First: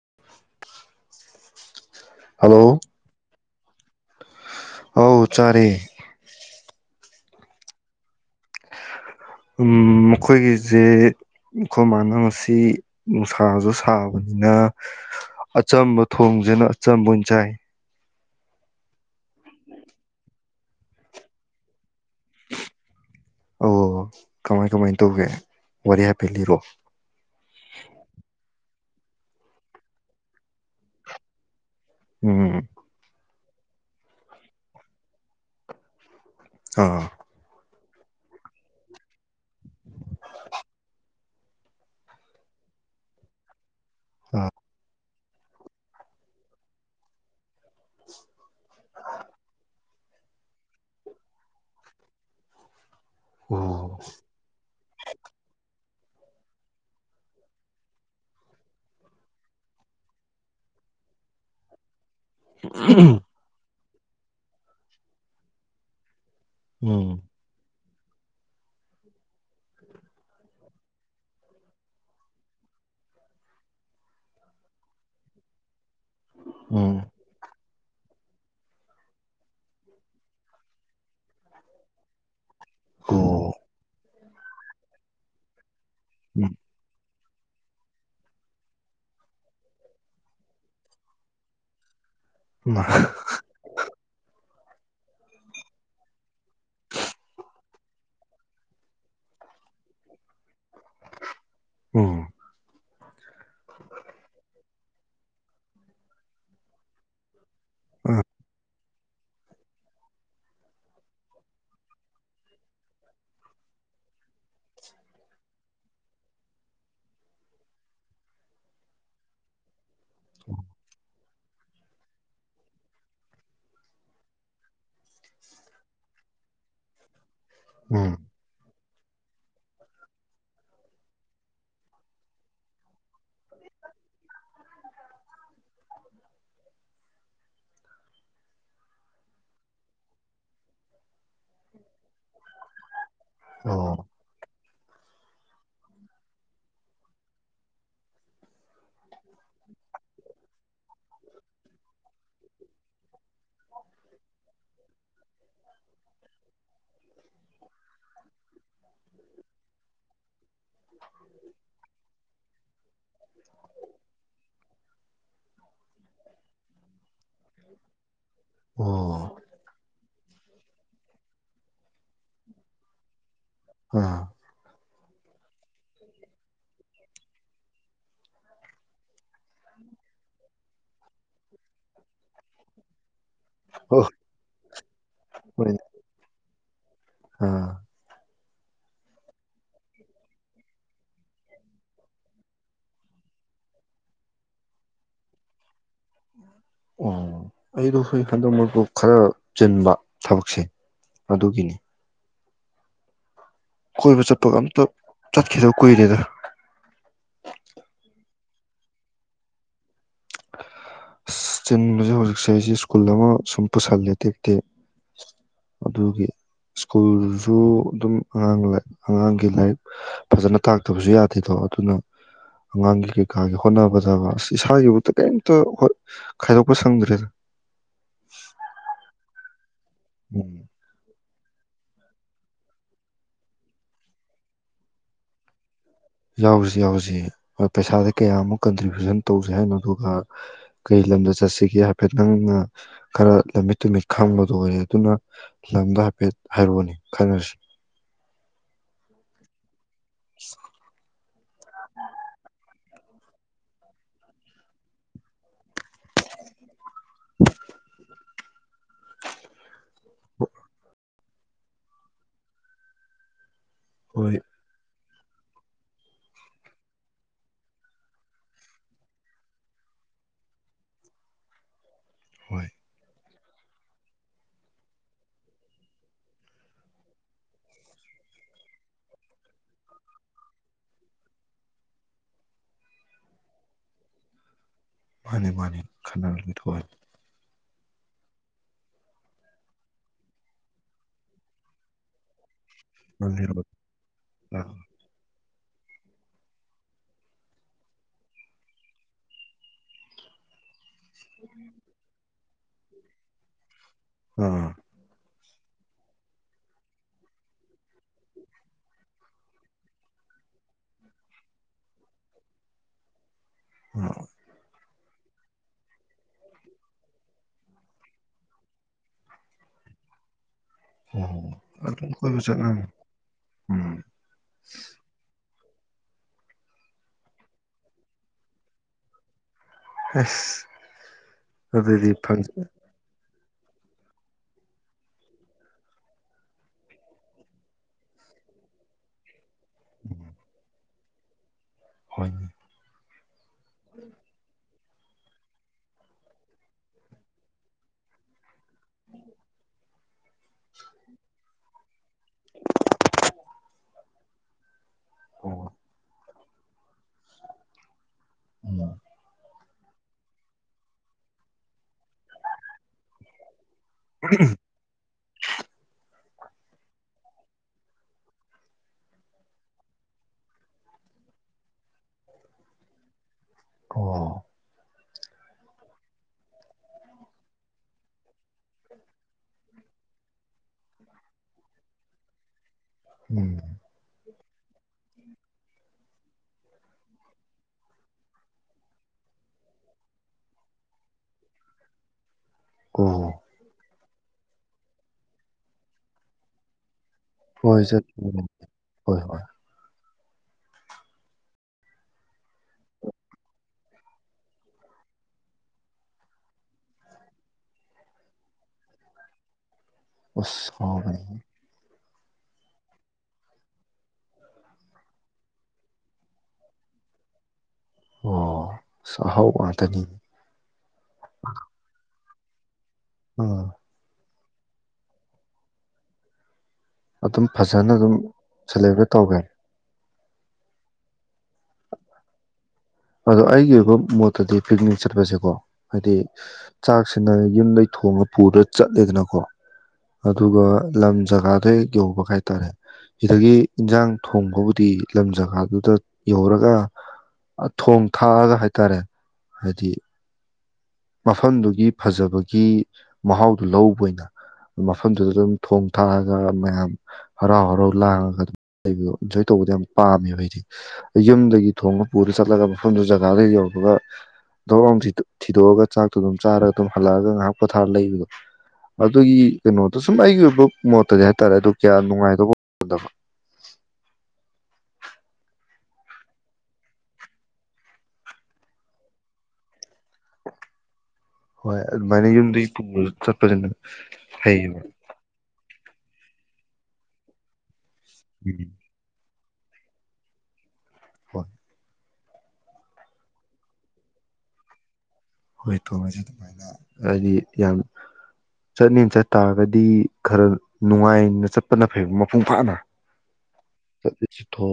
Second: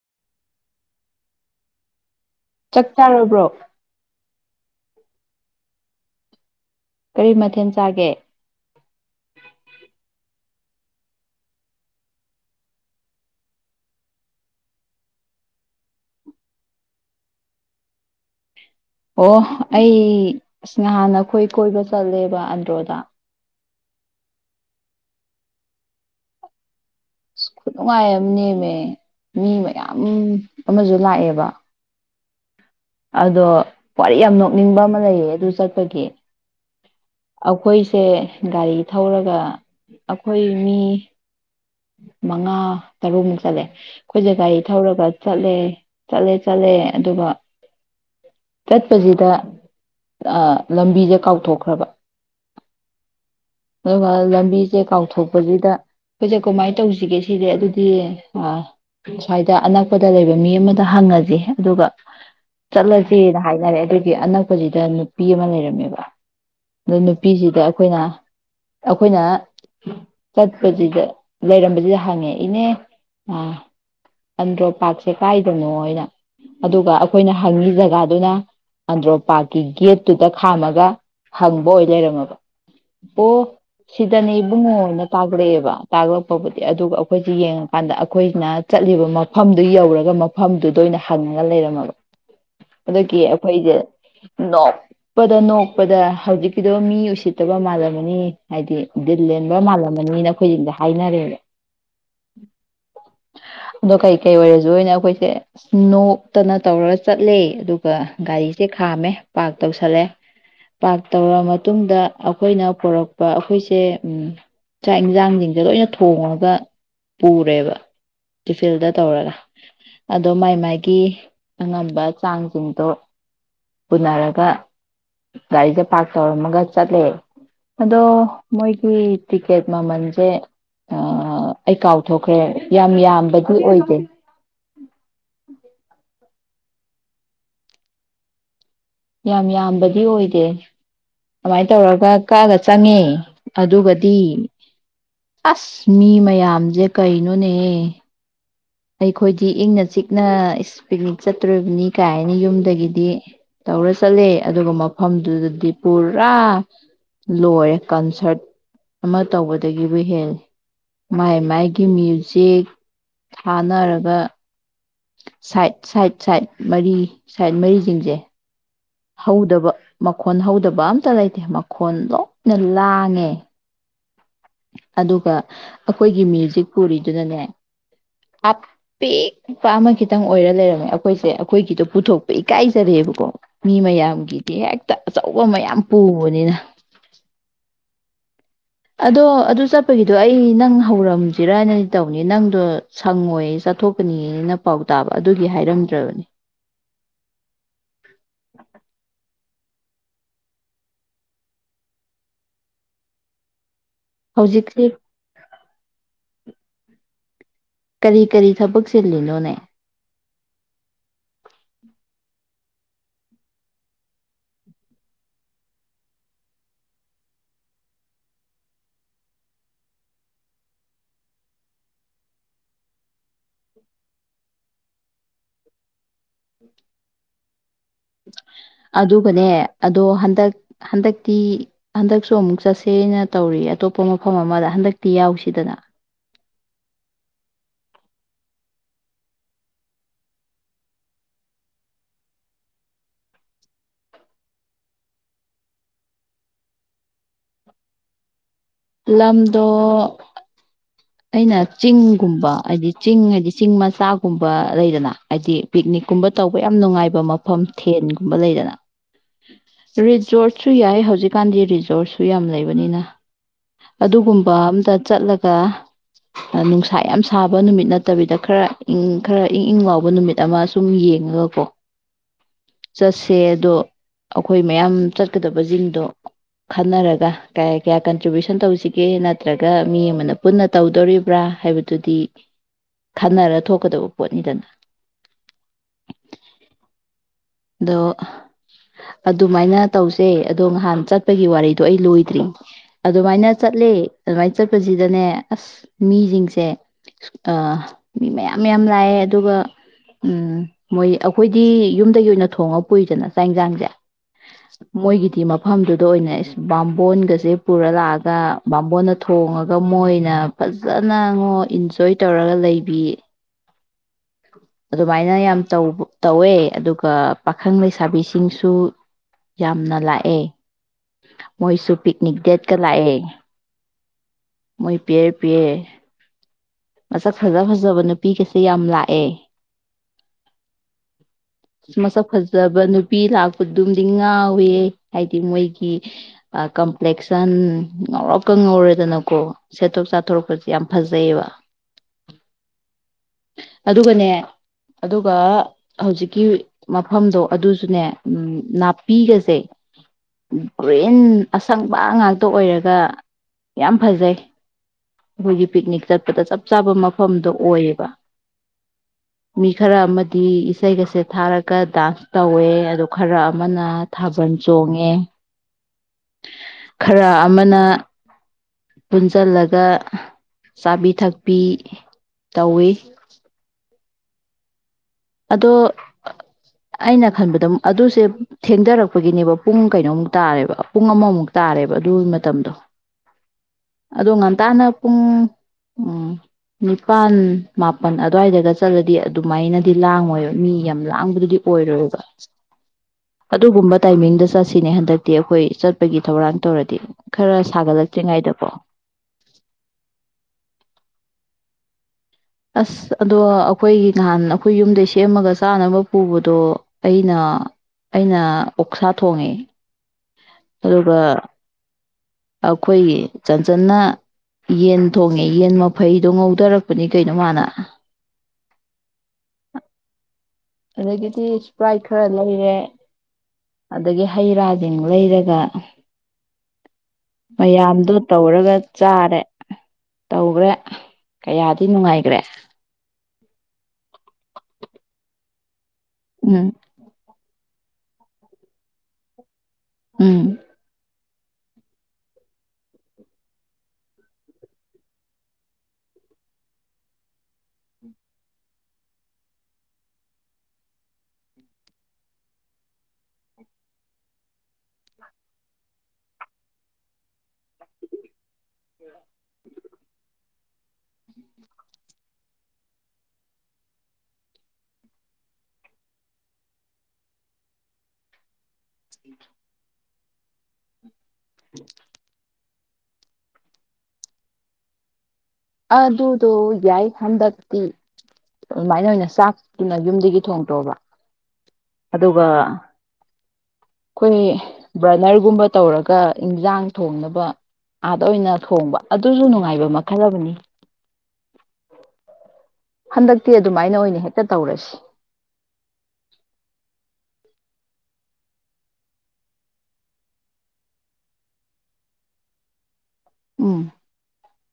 [unintelligible] ꯆꯥꯛ ꯆꯥꯔꯕ꯭ꯔꯣ ꯑ ꯆꯔꯦ ꯀꯔꯤ ꯃꯊꯦꯜ ꯆꯥꯒꯦ ꯎ ꯃꯈꯣꯏꯒꯤꯁꯦ ꯑꯩꯈꯣꯏ ꯃꯥꯅ ꯉꯁꯤ ꯅꯨꯡꯁꯥꯁꯨ ꯁꯥꯕꯅꯤꯅ ꯑꯆꯝꯕ ꯊꯣꯡꯁꯤꯅ ꯑꯆꯝꯕ ꯑꯣꯏꯅ ꯆꯥꯏ ꯑꯣ ꯑꯩ ꯅꯍꯥꯟ ꯅꯈꯣꯏ ꯀꯣꯏꯕ ꯆꯠꯂꯦꯕ ꯑꯟꯗ꯭ꯔꯣꯗ ꯑ ꯀꯃꯥꯏ ꯀꯃꯥꯏꯅ ꯇꯧꯒꯦ ꯋꯥꯔꯤ ꯍꯥꯏꯞꯐꯦꯠ ꯂꯤꯔꯣ ꯑ ꯈꯨꯠꯅꯨꯡꯉꯥꯏ ꯑꯃ ꯅꯦꯝꯃꯦ ꯃꯤ ꯃꯌꯥꯝ ꯑꯃꯁꯨ ꯂꯥꯛꯑꯦꯕ ꯎꯝ ꯑꯗꯣ ꯋꯥꯔꯤ ꯌꯥꯝ ꯅꯣꯛꯅꯤꯡꯕ ꯑꯃ ꯂꯩꯌꯦ ꯑꯗꯨ ꯆꯠꯄꯒꯤ ꯑꯥ ꯑꯈꯣꯏ ꯁꯦ ꯒꯥꯔꯤ ꯊꯧꯔꯒ ꯑꯩꯈꯣꯏ ꯃꯤ ꯃꯉꯥ ꯇꯔꯃꯛꯇꯗ ꯑꯩꯈꯣꯏ ꯖꯒꯥꯔꯤ ꯊꯧꯔꯒ ꯆꯠꯂꯦ ꯆꯠꯂꯦ ꯆꯠꯂꯦ ꯑꯗꯨꯒ ꯆꯠꯄꯁꯤꯗ ꯂꯝꯕꯤꯁꯦ ꯀꯥꯎꯊꯣꯛꯈ꯭ꯔꯕ ꯑꯣ ꯂꯝꯕꯤꯁꯦ ꯀꯥꯎꯊꯣꯛꯄꯁꯤꯗ ꯄꯨꯖ ꯀꯃꯥꯏꯅ ꯇꯧꯁꯤꯒꯦ ꯁꯤꯗꯤ ꯑꯗꯨꯗꯤ ꯁ꯭ꯋꯥꯏꯗ ꯑꯅꯛꯄꯗ ꯂꯩꯕ ꯃꯤ ꯑꯃꯗ ꯍꯪꯉꯁꯤ ꯑꯗꯨꯒ ꯆꯠꯂꯁꯤꯅ ꯍꯥꯏꯅꯔꯦ ꯑꯗꯨ ꯒꯤ ꯑꯅꯛꯄꯁꯤꯗ ꯅꯨꯄꯤ ꯑꯃ ꯂꯩꯔꯝꯃꯦꯕ ꯅꯅ ꯎꯝ ꯄꯤꯤꯁꯗ ꯑꯩꯈꯣꯏꯅ ꯑꯩꯈꯣꯏꯅ ꯆꯠꯄꯁꯤꯗ ꯂꯩꯔꯝꯕꯁꯤꯗ ꯍꯪꯉꯦ ꯏꯅꯦ ꯑ ꯑꯟꯗ꯭ꯔꯣ ꯄꯥꯔꯛꯁꯦ ꯀꯥꯏꯗꯅꯣꯩꯅ ꯑꯗꯨꯒ ꯎꯝ ꯑꯩꯈꯣꯏꯅ ꯍꯪꯉꯤꯗ ꯖꯒꯥꯗꯨꯅ ꯑꯟꯗ꯭ꯔꯣ ꯄꯥꯔꯀꯤ ꯒꯦꯠꯇꯨꯗ ꯈꯥꯝꯃꯒ ꯍꯪꯕ ꯑꯣꯏ ꯂꯩꯔꯝꯃꯕ ꯑꯣ ꯅꯦ ꯏꯕꯨꯡꯉꯣ ꯑꯣꯏꯅ ꯇꯥꯔꯛꯑꯦꯕ ꯎꯝ ꯍꯗꯤ ꯑꯗꯨꯒ ꯑꯩꯈꯣꯏꯁꯤꯦ ꯌꯦꯡꯉꯀꯥꯟꯗ ꯑꯩꯈꯣꯏꯅ ꯆꯠꯂꯤꯕ ꯃꯐꯝꯗꯨ ꯌꯧꯔꯒ ꯃꯐꯝꯗꯨꯗ ꯑꯣꯏꯅ ꯍꯪꯉꯒ ꯂꯩꯔꯝꯃꯕ ꯎꯝ ꯑꯗꯨꯒꯤ ꯑꯩꯈꯣꯏꯁꯦ ꯅꯣꯛꯄꯗ ꯅꯣꯛꯄꯗ ꯍꯧꯖꯤꯛꯀꯤꯗꯣ ꯃꯤ ꯎꯁꯤꯠꯇꯕ ꯃꯥꯜꯂꯝꯃꯅꯤ ꯍꯥꯏꯗꯤ ꯗꯤꯜ ꯂꯦꯟꯕ ꯃꯥꯜꯂꯝꯃꯅꯤꯅ ꯑꯩꯈꯣꯏꯁꯤꯡꯗ ꯍꯥꯏ ꯎꯝ ꯑꯗꯣ ꯀꯩꯀꯩ ꯑꯣꯏꯔꯁꯨ ꯑꯩꯈꯣꯏꯁꯦ ꯅꯣꯛꯇꯅ ꯇꯧꯔꯒ ꯆꯠꯂꯦ ꯑꯗꯨꯒ ꯑ ꯒꯥꯔꯤꯁꯦ ꯈꯥꯝꯃꯦ ꯄꯥꯛ ꯇꯧꯁꯜꯂꯦ ꯄꯥꯛꯔ ꯇꯧꯔ ꯃꯇꯨꯡꯗ ꯑꯩꯈꯣꯏꯅ ꯄꯣꯔꯛꯄ ꯑꯩꯈꯣꯏꯁꯦ ꯆꯥꯛ ꯌꯦꯟꯁꯥꯡꯁꯤꯡꯁꯦ ꯂꯣꯏꯅ ꯊꯣꯡꯉꯒ ꯄꯨꯔꯦꯕ ꯀꯤꯐꯤꯜꯗ ꯇꯧꯔꯒ ꯑꯗꯣ ꯃꯥꯏ ꯃꯥꯏꯒꯤ ꯑꯉꯝꯕ ꯆꯥꯡꯁꯤꯡꯗꯣ ꯎꯅꯔꯒ ꯒꯥꯔꯤꯁꯦ ꯄꯥꯔꯛ ꯇꯧꯔꯝꯃꯒ ꯆꯠꯂꯦ ꯑꯗꯣ ꯎꯝ ꯃꯣꯏ ꯍ ꯇꯤꯀꯦꯠ ꯃꯥ ꯃꯖꯦ ꯑ ꯑꯩ ꯀꯥꯎꯊꯣꯛꯈ꯭ꯔꯦ ꯌꯥꯝ ꯌꯥꯝ ꯤ ꯑꯣꯏꯒ ꯌꯥꯝ ꯌꯥꯝꯕꯗꯤ ꯑꯣꯏꯗꯦ ꯑꯗꯨꯃꯥꯏꯅ ꯇꯧꯔꯒ ꯀꯛꯒ ꯆꯪꯉꯦ ꯑꯣ ꯑꯗꯨꯒꯗꯤ ꯑꯁ ꯃꯤ ꯃꯌꯥꯝꯖꯦ ꯀꯩꯅꯣꯅꯦ ꯑꯩꯈꯣꯏꯗꯤ ꯏꯪꯅ ꯆꯤꯛꯅ ꯄꯤꯛꯅꯤꯛ ꯆꯠꯇꯣꯔꯤꯕꯅꯤ ꯀꯥꯏ ꯍꯥꯏꯅꯤ ꯌꯨꯝꯗꯒꯤꯗꯤ ꯇꯧꯔ ꯆꯠꯂꯦ ꯑꯗꯨꯒ ꯃꯐꯝꯗꯨꯗꯗꯤ ꯄꯨꯔꯥ ꯂꯣꯏꯔꯦ ꯀꯟꯁꯔꯠ ꯑꯃ ꯇꯧꯕꯗꯒꯤꯕꯨ ꯍꯦꯂ ꯃꯥꯏ ꯃꯥꯏꯒꯤ ꯃꯨ ꯎꯆꯦꯛ ꯁꯥꯏꯠ ꯁꯥꯏꯠ ꯁꯥꯏꯠ ꯃꯔꯤ ꯁꯥꯏꯠ ꯃꯔꯤꯁꯤꯡꯁꯦ ꯑꯣ ꯍꯗꯕ ꯃ ꯃꯈꯣ ꯍꯧꯗꯕ ꯑꯝꯇ ꯂꯩꯇꯦ ꯃꯈꯣꯟ ꯂꯣꯏꯅ ꯂꯥꯡꯉꯦ ꯑ ꯑꯗꯨꯒ ꯑꯩꯈꯣꯏꯒꯤ ꯃ꯭ꯌꯨꯖꯤꯛ ꯄꯨꯔꯤꯗꯨꯅꯅꯦ ꯑꯄꯤꯛꯄ ꯑꯃ ꯈꯤꯇꯪ ꯑꯣꯏꯔ ꯂꯩꯔꯝꯃꯦ ꯑꯩꯈꯣꯏꯁꯦ ꯑꯩꯈꯣꯏꯒꯤꯗꯣ ꯄꯨꯊꯣꯛꯄ ꯏꯀꯥꯏꯖꯔꯦꯕꯀꯣ ꯃꯤꯃ ꯑꯣ ꯌꯥꯒꯤꯗꯤ ꯑꯆꯧꯕ ꯍꯣꯏꯅꯦ ꯃꯌꯥꯝ ꯄꯨꯕꯅꯤꯅ ꯑꯥ ꯑꯗꯣ ꯑꯗꯨ ꯆꯠꯄꯒꯤꯗꯣ ꯑꯩ ꯅꯪ ꯍꯧꯔꯝꯁꯤꯔꯅꯗꯤ ꯇꯧꯅꯤ ꯅꯪꯗꯣ ꯁꯪꯉꯣꯏ ꯆꯠꯊꯣꯛꯀꯅꯤꯅ ꯄꯥꯎ ꯇꯥꯕ ꯑꯗꯨꯒꯤ ꯍꯥꯏꯔꯝꯗ꯭ꯔꯕꯅꯦ ꯑꯣ ꯑꯩꯗ ꯁꯣꯏ ꯈꯟꯗ ꯃꯄ ꯈꯔ ꯨꯞ ꯆꯤꯟꯕ ꯊꯕꯛꯁꯦ ꯑꯗꯨꯒꯤꯅꯤ ꯀꯣꯏꯕꯨ ꯆꯠꯄꯒ ꯑꯝꯇ ꯍꯧꯖꯤꯛꯁꯦ ꯆꯠꯈꯤꯗ ꯀꯨꯏꯗꯗ ꯁꯕꯛꯁꯤꯅꯣꯅꯦ ꯆꯤꯟ ꯍꯧꯖꯤꯛ ꯏꯁꯩꯁꯦ ꯁ꯭ꯀꯨꯜ ꯑꯃ ꯁꯨꯝ ꯄꯨꯁꯜꯂꯦ ꯇꯦꯛꯇꯦ ꯑꯗꯨꯒꯤ ꯁ꯭ꯀꯨꯜꯁꯨ ꯑꯗꯨꯝ ꯑꯉꯥꯡ ꯑꯉꯥꯡꯒꯤ ꯂꯥꯏꯔꯤꯛ ꯐꯖꯅ ꯇꯥꯛꯇꯕꯁꯨ ꯌꯥꯗꯦꯗꯣ ꯑꯗꯨꯅ ꯑꯉꯥꯡꯒꯤ ꯀꯩꯀꯥꯒꯤ ꯍꯣꯠꯅ ꯐꯗꯕ ꯑ ꯏꯁꯥꯒꯤꯕꯨ ꯀꯩꯝꯇ ꯈꯥꯏꯗꯣꯛꯄ ꯁꯪꯗ꯭ꯔꯦꯗ ꯑꯗꯨꯒꯅꯦ ꯑꯗꯣ ꯍꯟꯗꯛ ꯎꯝ ꯍꯟꯗꯛ ꯇꯤ ꯍꯟꯗꯛꯁꯨ ꯑꯃꯨꯛ ꯆꯠꯁꯦꯅ ꯇꯧꯔꯤ ꯑꯇꯣꯞꯄ ꯃꯐꯝ ꯑꯃꯗ ꯍꯟꯗꯛꯇꯤ ꯌꯥꯎꯁꯤꯗꯅ ꯌꯥꯎꯖꯤ ꯌꯥꯎꯖꯤ ꯄꯩꯁꯥꯗꯤ ꯀꯌꯥꯃꯨꯛ ꯀꯟꯇ꯭ꯔꯤꯕ꯭ꯌꯨꯁꯟ ꯇꯧꯁꯤ ꯍꯥꯏꯅꯣ ꯑꯗꯨꯒ ꯀꯩ ꯂꯝꯗ ꯆꯠꯁꯤꯒꯦ ꯍꯥꯏꯐꯦꯠꯇꯪ ꯅ ꯈꯔ ꯂꯝꯃꯤꯠ ꯇꯨꯃꯤꯠ ꯈꯪꯕꯗꯣ ꯑꯣꯏꯔꯦ ꯑꯗꯨꯅ ꯂꯝꯗ ꯍꯥꯏꯐꯦꯠ ꯍꯥꯏꯔꯛꯑꯣꯅꯦ ꯈꯟꯅꯔꯁꯤ ꯂꯝꯗꯣ ꯑꯩꯅ ꯆꯤꯡꯒꯨꯝꯕ ꯍꯥꯏꯗꯤ ꯆꯤꯡ ꯍꯥꯏꯗꯤ ꯆꯤꯡ ꯃꯆꯥꯒꯨꯝꯕ ꯂꯩꯗꯅ ꯍꯥꯏꯗꯤ ꯄꯤꯛꯅꯤꯛꯀꯨꯝꯕ ꯇꯧꯕ ꯌꯥꯝ ꯅꯨꯡꯉꯥꯏꯕ ꯃꯐꯝ ꯊꯦꯟ ꯑꯃ ꯂꯩꯗꯅ ꯔꯤꯖꯣꯔꯠꯁꯨ ꯌꯥꯏ ꯍꯧꯖꯤꯛ ꯀꯥꯟꯙꯤ ꯔꯤꯖꯣꯔꯠꯁꯨ ꯌꯥꯝ ꯂꯩꯕꯅꯤꯅ ꯍꯣꯏ ꯑꯗꯨꯒꯨꯝꯕ ꯑꯝꯇ ꯆꯠꯂꯒ ꯑ ꯅꯨꯡꯁꯥ ꯌꯥꯝ ꯁꯥꯕ ꯅꯨꯃꯤꯠ ꯅꯠꯇꯕꯤꯗ ꯈꯔ ꯏꯪ ꯈꯔ ꯏꯪ ꯏꯪ ꯂꯥꯎꯕ ꯅꯨꯃꯤꯠ ꯑꯃ ꯁꯨꯝ ꯌꯦꯡꯉꯒꯀꯣ ꯍꯣꯏ ꯆꯠꯁꯤ ꯄꯦ ꯑꯗꯣ ꯑꯩꯈꯣꯏ ꯃꯌꯥꯝ ꯆꯠꯀꯗꯕꯖꯤꯡꯗꯣ ꯈꯟꯅꯔꯒ ꯀꯌꯥ ꯀꯌꯥ ꯀꯟꯇ꯭ꯔꯤꯕ꯭ꯌꯨꯁꯟ ꯇꯧꯁꯤꯒꯦ ꯅꯠꯇ꯭ꯔꯒ ꯃꯤ ꯑꯃꯅ ꯄꯨꯟꯅ ꯇꯧꯗꯣꯔꯤꯕ꯭ꯔꯥ ꯍꯥꯏꯕꯗꯨꯗꯤ ꯈꯟꯅꯔ ꯊꯣꯛꯀꯗꯕ ꯄꯣꯠꯅꯤꯗꯅ ꯃꯥꯅꯤ ꯃꯥꯅꯤ ꯈꯟꯅꯔꯒꯊꯣꯛꯑꯅꯤ ꯑꯗꯣ ꯑꯗꯨꯃꯥꯏꯅ ꯇꯧꯁꯦ ꯑꯗꯣ ꯉꯍꯥꯟ ꯆꯠꯄꯒꯤ ꯋꯥꯔꯤꯗꯣ ꯑꯩ ꯂꯣꯏꯗ꯭ꯔꯤ ꯑꯗꯨꯃꯥꯏꯅ ꯊꯣꯛꯍꯟꯅꯤ ꯆꯠꯂꯦ ꯑꯗꯨꯃꯥꯏꯅ ꯑꯥ ꯆꯠꯄꯁꯤꯗꯅꯦ ꯑꯁ ꯃꯤꯖꯤꯡꯁꯦ ꯑ ꯃꯤ ꯃꯌꯥꯝ ꯌꯥꯝ ꯂꯥꯛꯑꯦ ꯑꯗꯨꯒ ꯃꯣꯏ ꯑꯩꯈꯣꯏꯗꯤ ꯌꯨꯝꯗꯒꯤ ꯑꯣꯏꯅ ꯊꯣꯡꯉ ꯄꯨꯨꯏꯗꯅ ꯆꯥꯛ ꯌꯦꯟꯁꯥꯡꯁꯦ ꯃꯣꯏꯒꯤꯗꯤ ꯃꯥ- ꯃꯐꯝꯗꯨꯗ ꯑꯣꯏꯅ ꯕꯥꯝꯕꯣꯟꯒꯁꯦ ꯄꯨꯔ ꯂꯥꯛꯑꯒ ꯕꯥꯝꯕꯣꯟꯅ ꯊꯣꯡꯉꯒ ꯃꯣꯏꯅ ꯐꯖꯅ ꯏꯟꯖꯣꯏ ꯇꯧꯔꯒ ꯂꯩꯕꯤ ꯑ ꯑꯗꯨꯃꯥꯏꯅ ꯌꯥꯝ ꯇꯩꯕ ꯇꯧꯋꯦ ꯑꯗꯨꯒ ꯄꯥꯈꯪ ꯂꯩꯁꯥꯕꯤꯁꯤꯡꯁꯨ ꯌꯥꯝꯅ ꯂꯥꯛꯑꯦ ꯑꯣ ꯃꯣꯏꯁꯨ ꯑꯗꯨꯝ ꯄꯤꯛꯅꯤꯛ ꯀꯣꯏꯕ ꯗꯦꯠꯀ ꯆꯠꯅꯕꯅꯤ ꯂꯥꯛꯑꯦ ꯎꯝ ꯃꯣꯏ ꯄꯤꯔ ꯄꯦ ꯃꯁꯛ ꯐꯖ ꯐꯖꯕ ꯅꯨꯄꯤꯒꯁꯦ ꯌꯥꯝ ꯂꯥꯛꯑꯦ ꯑꯁ ꯑꯗꯨꯗꯤ ꯃꯁꯛ ꯐꯪ ꯐꯖꯕ ꯅꯨꯄꯤ ꯂꯥꯛ ꯗꯨꯝꯗꯤ ꯉꯥꯎꯋꯦ ꯍꯥꯏꯗꯤ ꯃꯣꯏꯒꯤ ꯀꯝꯄ꯭ꯂꯦꯛꯁꯟ ꯉꯧꯔꯣꯛꯀ ꯉꯧꯔꯗꯅꯀꯣ ꯁꯦꯠꯊꯣꯛ ꯆꯥꯊꯣꯔꯛꯄꯁꯤ ꯌꯥꯝ ꯐꯖꯩꯕ ꯍꯣꯏꯅꯦ ꯑꯗꯨꯒꯅꯦ ꯑꯗꯨꯒ ꯍꯧꯖꯤꯛꯀꯤ ꯃꯐꯝꯗꯣ ꯑꯗꯨꯁꯨꯅꯦ ꯅꯥꯄꯤꯒꯁꯦ ꯒ꯭ꯔꯤꯟ ꯑꯁꯪꯕ ꯉꯥꯛꯇ ꯑꯣꯏꯔꯒ ꯌꯥꯝ ꯐꯖꯩ ꯕꯣꯏ ꯑꯣ ꯒꯤ ꯄꯤꯛꯅꯤꯛ ꯆꯠ ꯑꯗ ꯆꯞ ꯆꯥꯕ ꯃꯐꯝꯗꯣ ꯑꯣꯏꯌꯦꯕ ꯎꯝ ꯃꯤ ꯈꯔ ꯑꯃꯗꯤ ꯏꯁꯩꯒꯁꯦ ꯊꯥꯔꯒ ꯗꯥꯟꯁ ꯇꯧꯋꯦ ꯑꯗꯨ ꯈꯔ ꯑꯝ ꯑꯃꯅ ꯊꯕꯟ ꯆꯣꯡꯉꯦ ꯈꯔ ꯑꯃꯅ ꯄꯨꯟꯖꯜꯂꯒ ꯆꯥꯕꯤ ꯊꯛ ꯄꯤ ꯇꯧꯋꯤ ꯑꯣ ꯑꯗꯣ ꯑ ꯑꯩꯅ ꯈꯟꯕꯗ ꯑꯗꯨꯁꯦ ꯊꯦꯡꯗꯔꯛꯄꯒꯤꯅꯦꯕ ꯄꯨꯡ ꯀꯩꯅꯣꯃꯨꯛ ꯇꯥꯔꯦꯕ ꯄꯨꯡ ꯑꯃꯃꯨꯛ ꯇꯥꯔꯦꯕ ꯑꯗꯨꯒꯤ ꯃꯇꯝꯗꯣ ꯎꯝ ꯑꯗꯣ ꯉꯟꯇꯥꯅ ꯄꯨꯡ ꯎꯝ ꯅꯤꯄꯥꯟ ꯃꯥꯄꯜ ꯑꯗꯨꯋꯥꯏꯗꯒ ꯆꯠꯂꯗꯤ ꯑꯗꯨꯃꯥꯏꯅ ꯗꯤ ꯂꯥꯡꯉꯣꯏꯕ ꯃꯤ ꯌꯥꯝ ꯂꯥꯡꯕꯗꯨꯗꯤ ꯑꯣꯏꯔꯣꯏꯕ ꯑꯣ ꯑꯗꯨꯒꯨꯝꯕ ꯇꯥꯏꯃꯤꯡꯗ ꯆꯠꯁꯤꯅꯦ ꯍꯟꯗꯛꯇꯤ ꯑꯩꯈꯣꯏ ꯆꯠꯄꯒꯤ ꯊꯧꯔꯥꯡ ꯇꯧꯔꯗꯤ ꯈꯔ ꯍꯣꯏ ꯆꯠ ꯍꯣꯏ ꯁꯥꯒꯠꯂꯛꯇ꯭ꯔꯤꯉꯩꯗꯀꯣ ꯍꯣꯏ ꯑꯁ ꯑꯗꯣ ꯑꯩꯈꯣꯏꯒꯤ ꯅꯍꯥꯟ ꯑꯩꯈꯣꯏ ꯌꯨꯝꯗꯩ ꯁꯦꯝꯃꯒ ꯆꯥꯅꯕ ꯄꯨꯕꯗꯣ ꯑꯩꯅ ꯑꯩꯅ ꯑꯣꯛꯁꯥ ꯊꯣꯡꯉꯦ ꯑꯁ ꯑꯗꯨꯒ ꯍꯧꯔꯅꯤ ꯑꯩꯈꯣꯏꯒꯤ ꯆꯟꯆꯟꯅ ꯌꯦꯟ ꯊꯣꯡꯉꯦ ꯌꯦꯟ ꯃꯐꯩꯗꯣ ꯉꯧꯗꯔꯛꯄꯅꯤ ꯀꯩꯅꯣ ꯃꯥꯅ ꯑꯣ ꯑꯁ ꯑꯍꯥꯎ ꯉꯥꯛꯇꯅꯤ ꯑꯗꯒꯤꯗꯤ ꯏꯁꯄ꯭ꯔꯥꯏ ꯈꯔ ꯂꯩꯔꯦ ꯎꯝ ꯑꯗꯒꯤ ꯍꯩ ꯔꯥꯁꯤꯡ ꯂꯩꯔꯒ ꯎꯝ ꯑꯗꯨꯝ ꯐꯖꯅ ꯃꯌꯥꯝꯗꯨ ꯑꯗꯨꯝ ꯇꯧꯔꯒ ꯁꯦꯂꯦꯕ꯭ꯔꯦꯠ ꯆꯥꯔꯦ ꯇꯧꯒꯦ ꯇꯧꯒ꯭ꯔꯦ ꯀꯌꯥꯗꯤ ꯅꯨꯡꯉꯥꯏꯒ꯭ꯔꯦ ꯑꯗꯣ ꯑꯩꯒꯤ ꯑꯣꯏꯕ ꯃꯣꯠꯇꯗꯤ ꯄꯤꯛꯅꯤꯛ ꯆꯠꯄꯁꯦꯀꯣ ꯍꯥꯏꯗꯤ ꯎꯝ ꯆꯥꯛꯁꯤꯅ ꯌꯨꯝꯗꯩ ꯊꯣꯡꯉꯒ ꯄꯨꯔ ꯆꯠꯂꯦꯗꯅꯀꯣ ꯎꯝ ꯑꯗꯨꯒ ꯂꯝ ꯖꯒꯥꯗ ꯍꯦꯛ ꯌꯧꯕ ꯒ ꯍꯥꯏꯇꯥꯔꯦ ꯁꯤꯗꯒꯤ ꯏꯟꯁꯥꯡ ꯊꯣꯡꯕꯕꯨꯗꯤ ꯂꯝ ꯖꯒꯥꯗꯨꯗ ꯌꯧꯔꯒ ꯑ ꯊꯣꯡ ꯊꯥꯛꯑꯒ ꯍꯥꯏꯇꯥꯔꯦ ꯍꯥꯏꯗꯤ ꯃꯐꯝꯗꯨꯒꯤ ꯐꯖꯕꯒꯤ ꯃꯍꯥꯎꯗꯨ ꯂꯧꯕ ꯑꯣꯏꯅ ꯃꯐꯝꯗꯨꯗ ꯑꯗꯨꯝ ꯊꯣꯡ ꯊꯥꯛꯑꯒ ꯃꯌꯥꯝ ꯍꯔꯥꯎ ꯍꯔꯥꯎ ꯂꯥꯡꯉꯒ ꯑꯗꯨꯝ ꯏꯟꯖꯣꯏ ꯇꯧꯕꯗ ꯌꯥꯝ ꯄꯥꯝꯃꯦꯕ ꯍꯥꯏꯗꯤ ꯌꯨꯝꯗꯒꯤ ꯊꯣꯡꯉ ꯄꯨꯗꯨꯗ ꯆꯠꯂꯒ ꯃꯐꯝꯗꯨ ꯖꯒꯥꯗ ꯌꯧꯕꯒ ꯙꯣꯛ ꯂꯧ ꯊꯤꯗꯣꯛ ꯊꯤꯗꯣꯛꯑꯒ ꯆꯥꯛꯇꯣ ꯑꯗꯨꯝ ꯆꯥꯔꯒ ꯑꯗꯨꯝ ꯍꯜꯂꯛꯑꯒ ꯉꯥꯏꯍꯥꯛ ꯄꯣꯊꯥꯔ ꯂꯩꯕꯗꯣ ꯑꯗꯨꯏ ꯀꯩꯅꯣꯗꯣ ꯁꯨꯝ ꯑꯩꯒꯤ ꯑꯣꯏꯕ ꯃꯣꯠꯇꯗꯤ ꯍꯥꯏ ꯍꯥꯏꯐꯦꯠ ꯇꯂꯦ ꯑꯗꯨ ꯀꯌꯥ ꯅꯨꯡꯉꯥꯏꯗꯧꯕ ꯈꯨꯗ ꯐ ꯑꯗꯨꯗꯣ ꯌꯥꯏ ꯍꯟꯗꯛꯇꯤ ꯑꯗꯨꯃꯥꯏꯅ ꯑꯣꯏꯅ ꯆꯥꯛ ꯑꯗꯨꯅ ꯌꯨꯝꯗꯒꯤ ꯊꯣꯡꯗꯣꯕ ꯑꯗꯨꯒ ꯐꯖ ꯑꯩꯈꯣꯏ ꯕ꯭ꯔꯅꯔꯒꯨꯝꯕ ꯇꯧꯔꯒ ꯏꯟꯖꯥꯡ ꯊꯣꯡꯅꯕ ꯑꯥꯗ ꯑꯣꯏꯅ ꯎꯝ ꯊꯣꯡꯕ ꯑꯗꯨ ꯑꯗꯨꯨꯁꯨ ꯅꯨꯡꯉꯥꯏꯕ ꯃꯈꯜ ꯑꯃꯅꯤ ꯍꯣꯏ ꯍꯟꯗꯛꯇꯤ ꯑꯗꯨꯃꯥꯏꯅ ꯑꯣꯏꯅ ꯍꯦꯛꯇ ꯇꯧꯔꯁꯤ ꯍꯣꯏ ꯇꯣꯡꯉꯁꯦ ꯑꯗꯨꯃꯥꯏꯅ ꯍꯥꯏꯗꯤ ꯌꯥꯝ ꯆꯠꯅꯤꯡ ꯆꯠ ꯇꯥꯔꯒꯗꯤ ꯈꯔ ꯅꯨꯡꯉꯥꯏꯅ ꯆꯠꯄꯅ ꯐꯩꯕ ꯃꯄꯨꯡ ꯐꯥꯅ ꯎꯝ ꯆꯠꯁ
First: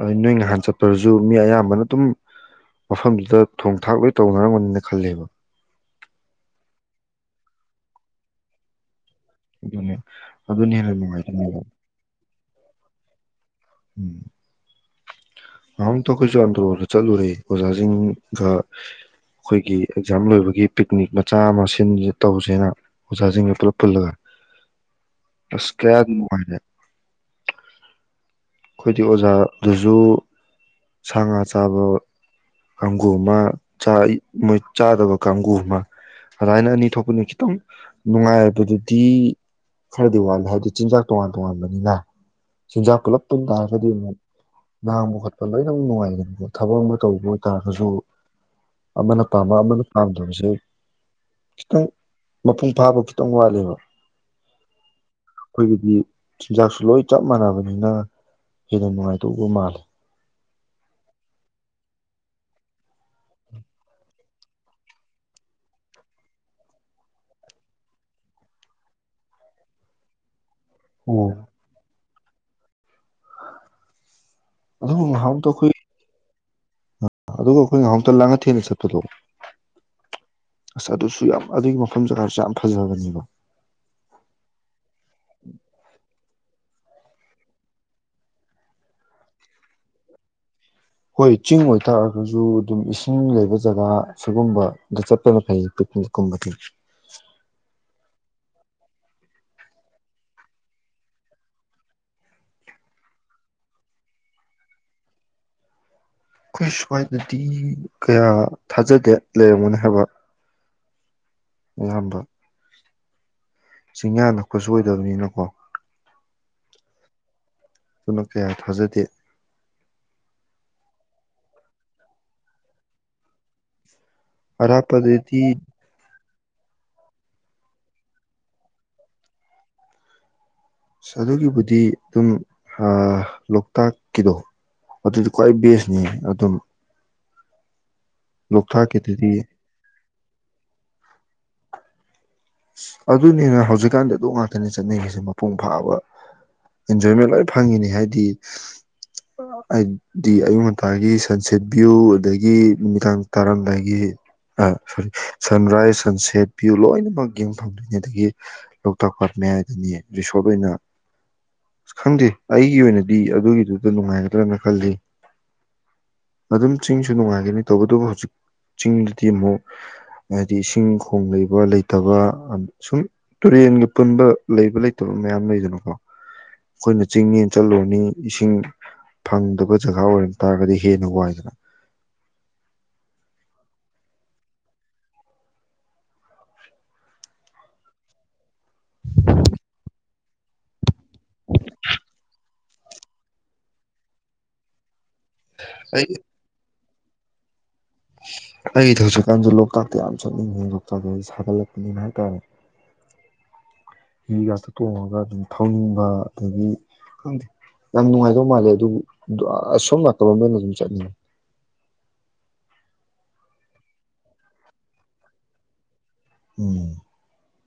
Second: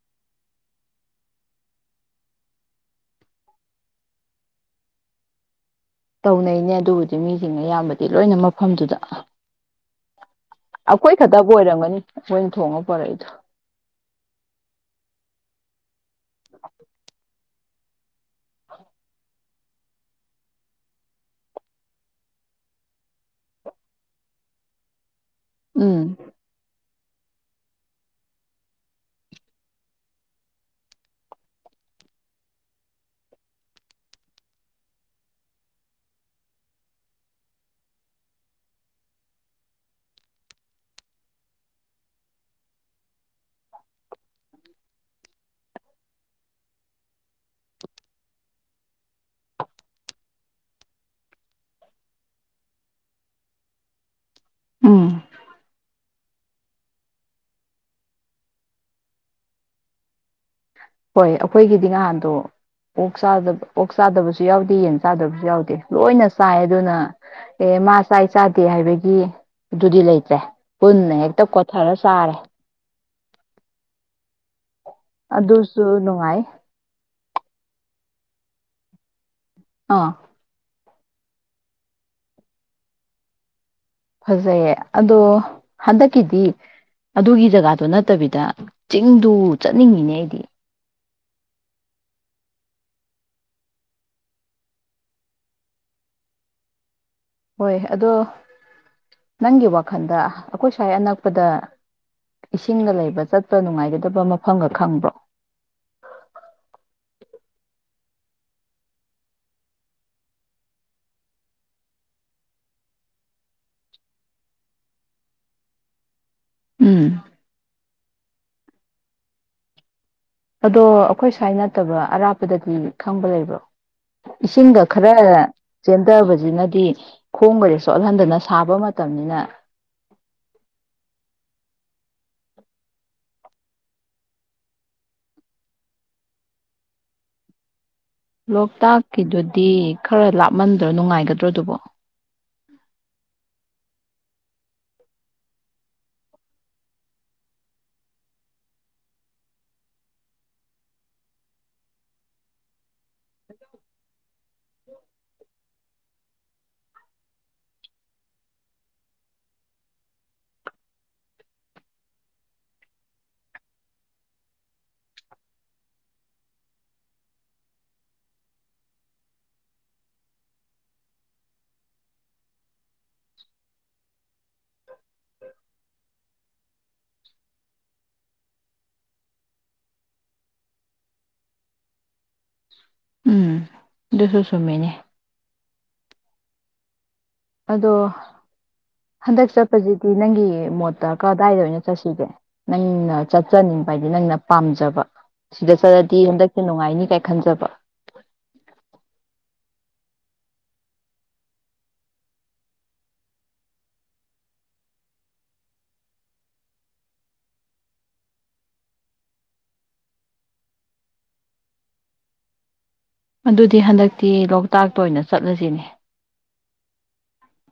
ꯑꯣ ꯅꯣꯏ ꯅꯍꯥꯟ ꯆꯠꯄꯔꯁꯨ ꯃꯤ ꯑꯌꯥꯝꯕꯅ ꯑꯗꯨꯝ ꯃꯐꯝꯗꯨꯗ ꯊꯣꯡ ꯊꯥꯛ ꯂꯣꯏ ꯇꯧꯅꯔꯝꯒꯅꯤꯅ ꯈꯜꯂꯦꯕ ꯇꯧꯅꯩꯅꯦ ꯑꯗꯨꯕꯨꯗꯤ ꯃꯤꯁꯤꯡꯅ ꯑꯌꯥꯝꯕꯗꯤ ꯂꯣꯏꯅ ꯃꯐꯝꯗꯨꯗ ꯑꯗꯨꯅꯦ ꯑꯗꯨꯅ ꯍꯦꯟꯅ ꯑꯩꯈꯣꯏ ꯈꯛꯇꯕꯨ ꯅꯨꯡꯉꯥꯏꯗꯣꯏꯅꯦꯕ ꯑꯣꯏꯔꯝꯒꯅꯤ ꯑꯩꯈꯣꯏꯅ ꯊꯣꯡꯉ ꯄꯨꯣꯔꯛꯏ ꯎꯝ ꯑ ꯇꯈꯣꯏꯁꯨ ꯑꯟꯗ꯭ꯔꯣꯗ ꯆꯠꯂꯨꯔꯦ ꯑꯣꯖꯥꯁꯤꯡꯒ ꯑꯩꯈꯣꯏꯒꯤ ꯑꯦꯛꯖꯥꯝ ꯂꯣꯏꯕꯒꯤ ꯄꯤꯛꯅꯤꯛ ꯃꯆꯥ ꯑꯃ ꯁꯤꯟ ꯇꯧꯁꯦꯅ ꯑꯣꯖꯥꯁꯤꯡꯒ ꯄꯨꯂꯞ ꯄꯨꯜꯂꯒ ꯇꯁ ꯎꯝ ꯀꯌꯥꯗ ꯃꯅꯨꯡꯉꯥꯏꯦ ꯑꯩꯈꯣꯏꯗꯤ ꯑꯣꯖꯥꯗꯨꯁꯨ ꯁꯥ ꯉꯥ ꯆꯥꯕ ꯀꯥꯡꯒꯨ ꯑꯃ ꯃꯣꯏ ꯆꯥꯗꯕ ꯀꯥꯡꯕꯨꯨ ꯑꯃ ꯑꯗꯨꯥꯏꯅ ꯑꯅꯤ ꯊꯣꯛꯄꯅꯤ ꯈꯤꯇꯪ ꯅꯨꯡꯉꯥꯏꯕꯗꯨꯗꯤ ꯈꯔꯗꯤ ꯋꯥꯠꯂꯦ ꯍꯥꯏꯕꯗꯤ ꯆꯤꯟꯖꯥꯛ ꯇꯣꯉꯥꯟ ꯇꯣꯉꯥꯟꯕꯅꯤꯅ ꯆꯤꯟꯖꯥꯛ ꯄꯨꯂꯞ ꯨꯝ ꯇꯥꯔꯒꯗꯤ ꯑꯃꯨꯛ ꯉꯥꯡꯕ ꯈꯣꯠꯄ ꯂꯣꯏꯅꯃꯛ ꯅꯨꯡꯉꯥꯏꯒꯅꯀꯣ ꯊꯕꯛ ꯑꯃ ꯇꯧꯕ ꯑꯣꯏꯇꯥꯥꯔꯒꯁꯨ ꯑꯃꯅ ꯄꯥꯝꯕ ꯑꯃꯅ ꯄꯥꯝꯗꯕꯁꯦ ꯈꯤꯇꯪ ꯃꯄꯨꯡ ꯐꯥꯕ ꯈꯤꯇꯪ ꯋꯥꯠꯂꯦꯕ ꯎꯝ ꯑꯩꯈꯣꯏꯒꯤꯗꯤ ꯆꯤꯟꯖꯥꯛꯁꯨ ꯂꯣꯏ ꯆꯞ ꯃꯥꯟꯅꯕꯅꯤꯅ ꯏꯅꯅꯨꯡꯥꯏ ꯇꯨꯕ ꯃꯥꯂꯦ ꯍꯣꯏ ꯑꯩꯈꯣꯏꯒꯤꯗꯤ ꯅꯍꯥꯟꯗꯣ ꯑꯣꯛ ꯑꯣꯛ ꯆꯥꯗꯕꯁꯨ ꯌꯥꯎꯗꯦ ꯌꯦꯟ ꯆꯥꯗꯕꯁꯨ ꯌꯥꯎꯗꯦ ꯂꯣꯏꯅ ꯆꯥꯏ ꯑꯗꯨꯅ ꯑꯦ ꯃꯥ ꯆꯥꯏ ꯆꯥꯗꯦ ꯍꯥꯏꯕꯒꯤ ꯑꯗꯨꯗꯤ ꯂꯩꯇ꯭ꯔꯦ ꯄꯨꯟꯅ ꯑꯣ ꯍꯦꯛꯇ ꯀꯣꯊꯔꯁꯤ ꯆꯔ ꯑꯗꯨꯒ ꯉꯥꯏꯍꯥꯛꯇ ꯑꯩꯈꯣꯏ ꯑꯗꯨꯁꯨ ꯅꯨꯡꯉꯥꯏ ꯑꯗꯨꯒ ꯑꯩꯈꯣꯏ ꯉꯥꯏꯍꯥꯛ ꯂꯥꯡ ꯉ ꯊꯅ ꯁꯠꯗꯣ ꯑꯥ ꯑ ꯑꯗꯨꯁꯨ ꯌꯥꯝ ꯑꯗꯨꯒꯤ ꯃꯐꯝ ꯖꯒꯥꯁꯨ ꯌꯥꯝ ꯐꯖꯕꯅꯦꯕ ꯐꯖꯑꯦ ꯑꯗꯣ ꯍꯗ ꯀꯗꯤ ꯑꯗꯨꯒꯤ ꯖꯒꯥꯗꯨꯣ ꯅꯠꯇꯕꯤꯗ ꯆꯤꯡꯗꯨ ꯆꯠꯅꯤꯡꯉꯤꯅꯦ ꯑꯩꯗꯤ ꯍꯣꯏ ꯆꯤꯡ ꯑꯣꯏ ꯊꯛꯑꯒꯁꯨ ꯑꯗꯨꯝ ꯏꯁꯤꯡ ꯂꯩꯕ ꯖꯒꯥ ꯁꯤꯒꯨꯝꯕꯗ ꯆꯠꯄꯅ ꯐꯩ ꯄꯤꯛꯅꯤꯛ ꯀꯨꯝꯕꯁ ꯍꯣꯏ ꯑꯗꯣ ꯅꯪꯒꯤ ꯋꯥꯈꯜꯗ ꯑꯩꯈꯣꯏ ꯁ꯭ꯋꯥꯏ ꯑꯅꯛꯄꯗ ꯏꯁꯤꯡꯗ ꯂꯩꯕ ꯆꯠꯄ ꯅꯨꯡꯉꯥꯏꯒꯗꯕ ꯃꯐꯝꯒ ꯈꯪꯕ꯭ꯔꯣ ꯑꯩꯈꯣꯏ ꯁ꯭ꯋꯥꯏꯗꯗꯤ ꯀꯌꯥ ꯊꯥꯖꯗꯦ ꯂꯩꯔꯝꯒꯣꯅꯤ ꯍꯥꯏꯕ ꯑꯌꯥꯝꯕ ꯆꯤꯡꯌꯥ ꯅꯛꯄꯁꯨ ꯑꯣꯏꯗꯕꯅꯤꯅꯀꯣ ꯎꯝ ꯄꯨꯝꯅ ꯀꯌꯥ ꯊꯥꯖꯗꯦ ꯑꯗꯣ ꯑꯩꯈꯣꯏ ꯁ꯭ꯋꯥꯏ ꯅꯠꯇꯕ ꯑꯔꯥꯞꯄꯗꯗꯤ ꯈꯪꯕ ꯂꯩꯕ꯭ꯔꯣ ꯏꯁꯤꯡꯒ ꯈꯔ ꯑꯔꯥꯞꯄꯗꯗꯤ ꯆꯦꯟꯊꯕꯁꯦ ꯁꯤꯅꯗꯤ ꯈꯣꯡꯕꯔꯦ ꯁꯣꯠꯍꯟꯗꯅ ꯁꯥꯕ ꯃꯇꯝꯅꯤꯅ ꯑꯁ ꯑꯗꯨꯒꯤꯕꯨꯗꯤ ꯑꯗꯨꯝ ꯂꯣꯛꯇꯥꯛꯀꯤꯗꯣ ꯑꯗꯨꯗꯤ ꯈ꯭ꯋꯥꯏ ꯕꯦꯁꯅꯤ ꯑꯗꯨꯝ ꯂꯣꯛꯇꯥꯛꯀꯤꯗꯨꯗꯤ ꯈꯔ ꯂꯥꯞꯃꯟꯗ꯭ꯔ ꯅꯨꯡꯉꯥꯏꯒꯗ꯭ꯔꯣꯗꯨꯕꯣ ꯑꯗꯨꯅꯤꯅ ꯍꯧꯖꯤꯛꯀꯥꯟꯗꯤ ꯑꯗꯨꯝ ꯉꯥꯛꯇꯅꯦ ꯆꯠꯅꯤꯡꯉꯤꯁꯦ ꯃꯄꯨꯡ ꯐꯥꯕ ꯑꯦꯟꯖꯣꯏꯃꯦꯟ ꯂꯣꯏ ꯐꯪꯉꯤꯅꯤ ꯍꯥꯏꯗꯤ ꯍꯥꯏꯗꯤ ꯑꯌꯨꯛ ꯉꯟꯇꯥꯒꯤ ꯁꯟꯁꯦꯠ ꯚ꯭ꯌꯨ ꯑꯗꯒꯤ ꯅꯨꯃꯤꯗꯥꯡ ꯇꯥꯔꯥꯝꯗꯥꯏꯒꯤ ꯁꯣꯔꯤ ꯁꯟꯔꯥꯏꯁ ꯁꯟꯁꯦꯠ ꯚ꯭ꯌꯨ ꯂꯣꯏꯅꯃꯛ ꯌꯦꯡꯐꯝꯪꯗꯣꯏꯅꯤ ꯑꯗꯒꯤ ꯂꯣꯛꯇꯥꯛ ꯄꯥꯠ ꯃꯌꯥꯏꯗꯅꯤ ꯔꯤꯁꯣꯔꯠ ꯑꯣꯏꯅ ꯑ ꯈꯪꯗꯦ ꯑꯩꯒꯤ ꯑꯣꯏꯅꯗꯤ ꯑꯗꯨꯒꯤꯗꯨꯗ ꯅꯨꯡꯉꯥꯏꯒꯗ꯭ꯔꯅ ꯈꯜꯂꯤ ꯑꯗꯨꯝ ꯆꯤꯡꯁꯨ ꯅꯨꯡꯉꯥꯏꯒꯅꯤ ꯇꯧꯕꯇꯕꯨ ꯍꯧꯖꯤꯛ ꯆꯤꯡꯗꯗꯤ ꯑꯃꯨꯛ ꯍꯥꯏꯗꯤ ꯏꯁꯤꯡ ꯈꯣꯡ ꯂꯩꯕ ꯇꯕ ꯑ ꯁꯨꯝ ꯇꯨꯔꯦꯟꯒ ꯄꯨꯟꯕ ꯂꯩꯕ ꯂꯩꯇꯕ ꯃꯌꯥꯝ ꯂꯩꯗꯅꯀꯣ ꯑꯈꯣꯏꯅ ꯆꯤꯡ ꯅꯦꯅ ꯆꯠꯂꯨꯔꯅꯤ ꯏꯁꯤꯡ ꯐꯪꯗꯕ ꯖꯒꯥ ꯑꯣꯏꯔꯝ ꯇꯥꯔꯒꯗꯤ ꯍꯦꯟꯅ ꯋꯥꯏꯗꯅ ꯎꯝ ꯗꯨꯁꯨ ꯁꯨꯝꯃꯤꯅꯦ ꯑꯗꯣ ꯍꯟꯗꯛ ꯆꯠꯄꯖꯤꯗꯤ ꯅꯪꯒꯤ ꯃꯣꯠꯇ ꯀꯗꯥꯏꯗ ꯑꯣꯏꯅ ꯆꯠꯁꯤꯒꯦ ꯅꯪꯅ ꯆꯠꯆꯅꯤꯡꯕ ꯍꯥꯏꯗꯤ ꯅꯪꯅ ꯄꯥꯝꯖꯕ ꯁꯤꯗ ꯆꯠꯂꯗꯤ ꯍꯟꯗꯛꯁꯦ ꯅꯨꯡꯉꯥꯏꯅꯤ ꯀꯥꯏ ꯈꯟꯖꯕ ꯑꯩ ꯊꯕꯛ ꯆꯠꯀꯥꯟꯗ ꯂꯣꯛꯇꯥꯛꯇ ꯌꯥꯝ ꯆꯠꯅꯤꯡꯉꯦ ꯃꫭꯏ ꯂꯣꯛꯇꯥꯛꯇꯦ ꯌꯥꯝ ꯁꯥꯒꯠꯂꯛꯄꯅꯤꯅ ꯍꯥꯏꯇꯥꯔꯦ ꯍꯤ ꯉꯥꯛꯇ ꯇꯣꯡꯉꯒ ꯑꯗꯨꯝ ꯊꯥꯎꯅꯤꯡꯕ ꯑꯗꯒꯤ ꯈꯪꯗꯦ ꯌꯥꯝ ꯅꯨꯡꯉꯥꯏꯗꯧ ꯃꯥꯜꯂꯦ ꯑꯗꯨꯒꯤ ꯑ ꯁꯣꯝ ꯉꯥꯛꯇ ꯑꯣꯏꯅ ꯑꯗꯨꯝ ꯆꯠꯅꯤꯡꯉꯦ ꯑꯗꯨꯗꯤ ꯍꯟꯗꯛꯇꯤ ꯂꯣꯛꯇꯥꯛꯇ ꯑꯣꯏꯅ ꯆꯠꯂꯁꯤꯅꯦ ꯎꯝ